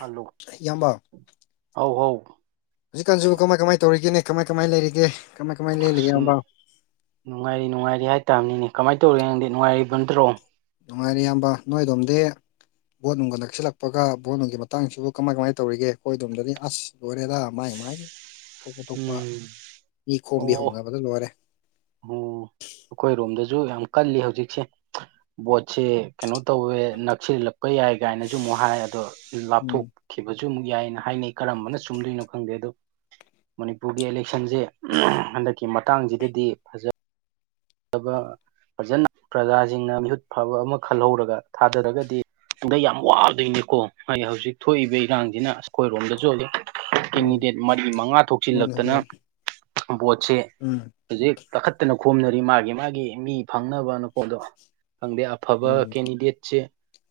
hello ꯏꯌꯥꯝꯕ ꯍꯥꯎ ꯍꯧ ꯍꯧꯖꯤꯛꯀꯥꯟꯁꯤꯕꯨ ꯀꯃꯥꯏ ꯀꯃꯥꯏ ꯇꯧꯔꯤꯒꯦ ꯀꯃꯥꯏ ꯀꯃꯥꯏꯅ ꯂꯩꯔꯤꯒꯦ ꯀꯃꯥꯏ ꯀꯃꯥꯏ ꯂꯦꯜꯂꯤꯒꯦ ꯏꯌꯥꯝꯕ ꯅꯨꯡꯉꯥꯏꯔꯤ ꯅꯨꯡꯉꯥꯏꯔꯤ ꯍꯥꯏꯇꯥꯥꯔꯕꯅꯤꯅꯦ ꯀꯃꯥꯏꯅ ꯇꯧꯔꯤꯒꯦ ꯅꯪꯗꯤ ꯅꯨꯡꯉꯥꯏꯔꯤꯕ ꯅꯠꯇ꯭ꯔꯣ ꯅꯨꯡꯉꯥꯏꯔꯦ ꯏꯌꯥꯝꯕ ꯅꯣꯏꯗꯣꯝꯗꯤ ꯕꯣꯠ ꯅꯨꯡꯒ ꯅꯛꯁꯤꯜꯂꯛꯄꯒ ꯕꯣꯠ ꯅꯨꯡꯒꯤ ꯃꯇꯥꯡꯁꯤꯕꯨ ꯀꯃꯥꯏ ꯀꯃꯥꯏꯅ ꯇꯧꯔꯤꯒꯦ ꯑꯩꯈꯣꯏꯗꯣꯝꯗꯗꯤ ꯑꯁ ꯂꯣꯏꯔꯦꯗ ꯃꯥꯏ ꯑꯗꯨꯃꯥꯏꯅ ꯊꯣꯛꯄ ꯊꯣꯛꯄ ꯎꯝ ꯃꯤ ꯈꯣꯝꯕꯤ ꯑꯣ ꯍꯧꯣꯡꯅꯕꯗ ꯂꯣꯏꯔꯦ ꯑꯣ ꯑꯩꯈꯣꯏꯔꯣꯝꯗꯁꯨ ꯌꯥꯝ ꯀꯜꯂꯤ ꯍꯧꯖꯤꯛꯁꯦ ꯕꯣꯠꯁꯦ ꯀꯩꯅꯣ ꯇꯧꯋꯦ ꯅꯛꯁꯤꯜꯂꯛꯄ ꯌꯥꯏ ꯀꯥꯏꯅꯁꯨ ꯑꯃꯨꯛ ꯍꯥꯏ ꯑꯗꯣ ꯎꯝ ꯂꯥꯞꯊꯣꯛꯈꯤꯕꯁꯨ ꯑꯃꯨꯛ ꯌꯥꯏꯑꯅ ꯍꯥꯏꯅꯩ ꯀꯔꯝꯕꯅ ꯆꯨꯝꯗꯣꯏꯅꯣ ꯈꯪꯗꯦ ꯑꯗꯣ ꯃꯅꯤꯄꯨꯔꯒꯤ ꯏꯂꯦꯛꯁꯟꯁꯦ ꯍꯟꯗꯛꯀꯤ ꯃꯇꯥꯡꯁꯤꯗꯗꯤ ꯐꯖ ꯐꯖꯅ ꯄ꯭ꯔꯖꯥꯁꯤꯡꯅ ꯃꯤꯍꯨꯠ ꯐꯕ ꯑꯃ ꯈꯜꯍꯧꯔꯒ ꯊꯥꯗꯔꯒꯗꯤ ꯗ ꯌꯥꯝ ꯋꯥꯗꯣꯏꯅꯦꯀꯣ ꯍꯥꯏ ꯍꯧꯖꯤꯛ ꯊꯣꯛꯏꯕ ꯏꯔꯥꯡꯁꯤꯅ ꯑꯩꯈꯣꯏꯔꯣꯝꯗ ꯆꯣꯜꯂꯤ ꯎꯝ ꯀꯦꯟꯗꯤꯗꯦꯠ ꯃꯔꯤ ꯃꯉꯥ ꯃꯥꯅꯦ ꯊꯣꯛꯆꯤꯜꯂꯛꯇꯅ ꯃꯌꯥꯝ ꯚꯣꯠꯁꯦ ꯎꯝ ꯍꯧꯖꯤꯛ ꯀꯥꯈꯠꯇꯅ ꯈꯣꯝꯅꯔꯤ ꯃꯥꯒꯤ ꯃꯥꯒꯤ ꯃꯤ ꯐꯪꯅꯕꯅꯄꯣꯗꯣ ꯈꯪꯗꯦ ꯑꯐꯕ ꯎꯝ ꯀꯦꯟꯗꯤꯗꯦꯠꯁꯦ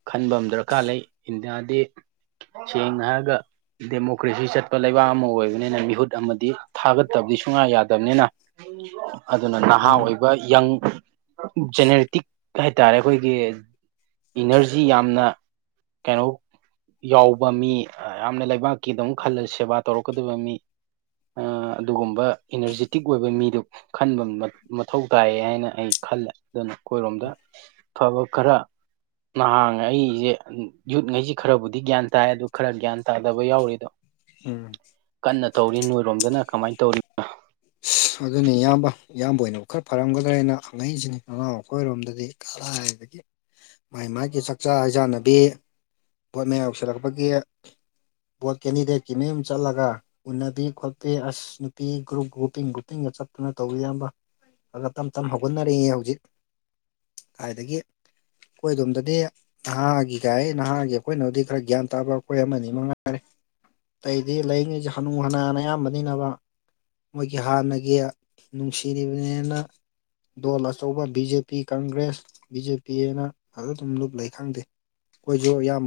ꯈꯟꯕ ꯑꯃ ꯗꯔꯀꯥꯔ ꯂꯩ ꯏꯟꯗꯤꯌꯥꯗꯤ ꯁꯦꯡ ꯍꯥꯏꯒ ꯗꯦꯃꯣꯀ꯭ꯔꯦꯁꯤ ꯆꯠꯄ ꯂꯩꯕꯥꯛ ꯑꯃ ꯑꯣꯏꯕꯅꯤꯅ ꯃꯤꯍꯨꯠ ꯑꯃꯗꯤ ꯊꯥꯒꯠꯇꯕꯗꯤ ꯁꯨꯡꯌꯥ ꯌꯥꯗꯕꯅꯤꯅ ꯑꯗꯨꯅ ꯅꯍꯥ ꯎꯝ ꯑꯣꯏꯕ ꯌꯪ ꯖꯦꯅꯦꯔꯦꯇꯤꯛ ꯍꯥꯏꯇꯥꯔꯦ ꯑꯩꯈꯣꯏꯒꯤ ꯏꯅꯔꯖꯤ ꯌꯥꯝꯅ ꯀꯩꯅꯣ ꯌꯥꯎꯕ ꯃꯤ ꯌꯥꯝꯅ ꯂꯩꯕꯥꯛꯀꯤꯗ ꯑꯃꯛ ꯈꯜꯂ ꯁꯦꯕꯥ ꯇꯧꯔꯛꯀꯗꯕ ꯃꯤ ꯑꯗꯨꯒꯨꯝꯕ ꯏꯅꯔꯖꯤꯦꯇꯤꯛ ꯑꯣꯏꯕ ꯃꯤꯗꯨ ꯈꯟꯕ ꯃꯊꯧ ꯇꯥꯏꯌꯦ ꯍꯥꯏꯅ ꯑꯩ ꯈꯜꯂꯦ ꯑꯗꯨꯅ ꯑꯩꯈꯣꯏꯔꯣꯝꯗ ꯑꯕ ꯈꯔ ꯅꯍꯥꯟ ꯑꯩꯁꯦ ꯌꯨꯠꯉꯩꯁꯦ ꯈꯔꯕꯨꯗꯤ ꯒ꯭ꯌꯥꯟ ꯇꯥꯏ ꯑꯗꯨ ꯈꯔ ꯒ꯭ꯌꯥꯟ ꯇꯥꯗꯕ ꯌꯥꯎꯔꯤ ꯑꯗꯣ ꯎꯝ ꯀꯟꯅ ꯇꯧꯔꯤ ꯅꯣꯏꯔꯣꯝꯗꯅ ꯀꯃꯥꯏꯅ ꯇꯧꯔꯤ ꯑ ꯑꯗꯨꯅꯦ ꯏꯌꯥꯝꯕ ꯏꯌꯥꯝꯕ ꯑꯣꯏꯅꯣ ꯈꯔ ꯐꯔꯝꯒꯗ꯭ꯔꯥꯦꯅ ꯍꯪꯉꯛꯩꯁꯤ ꯅꯅꯥꯎ ꯃꯈꯈꯣꯏꯔꯣꯝꯗꯗꯤ ꯀꯗꯥꯏꯗꯒꯤ ꯃꯥꯒꯤ ꯃꯥꯒꯤ ꯆꯥꯛꯆꯥ ꯍꯩꯖꯥꯟꯅꯕꯤ ꯄꯣꯠ ꯃꯌꯥ ꯌꯁꯤꯜꯂꯛꯄꯒꯤ ꯕꯣꯠ ꯀꯦꯟꯗꯤꯗꯦꯠꯀꯤ ꯃꯌꯨꯝ ꯆꯠꯂꯒ ꯎꯅꯕꯤ ꯈꯣꯠꯄꯤ ꯑꯁ ꯅꯨꯄꯤ ꯒ꯭ꯔꯨꯞ ꯒ꯭ꯔꯨꯞ ꯀꯇꯤꯡ ꯀꯨꯞꯇꯤꯡꯒ ꯆꯠꯇꯨꯅ ꯇꯧꯕꯤꯔꯝꯕ ꯑꯗꯨꯒ ꯇꯞ ꯇꯞ ꯍꯧꯒꯠꯅꯔꯤꯛꯑꯦ ꯍꯧꯖꯤꯛ ꯀꯥꯏꯗꯒꯤ ꯑꯩꯈꯣꯏ ꯑꯗꯣꯝꯗꯗꯤ ꯅꯍꯥꯒꯤꯒꯥꯏ ꯅꯍꯥꯒꯤ ꯑꯩꯈꯣꯏꯅꯕꯨꯗꯤ ꯈꯔ ꯒ꯭ꯌꯥꯟ ꯇꯥꯕ ꯑꯩꯈꯣꯏ ꯑꯃꯅꯤ ꯃꯉꯥꯏꯔꯦ ꯑꯇꯩꯗꯤ ꯂꯩꯉꯤꯁꯤꯦ ꯍꯅꯨ ꯍꯅꯥꯅ ꯑꯌꯥꯝꯕꯅꯤꯅꯕ ꯃꯣꯏꯒꯤ ꯍꯥꯟꯅꯒꯤ ꯅꯨꯡꯁꯤꯔꯤꯕꯅꯤꯅ ꯗꯣꯜ ꯑꯆꯧꯕ B J P Congress B J P ꯑꯦꯅ ꯑꯗꯨꯝ ꯂꯨꯞ ꯂꯩ ꯈꯪꯗꯦ ꯑꯩꯣꯏꯁꯨꯣ ꯌꯥ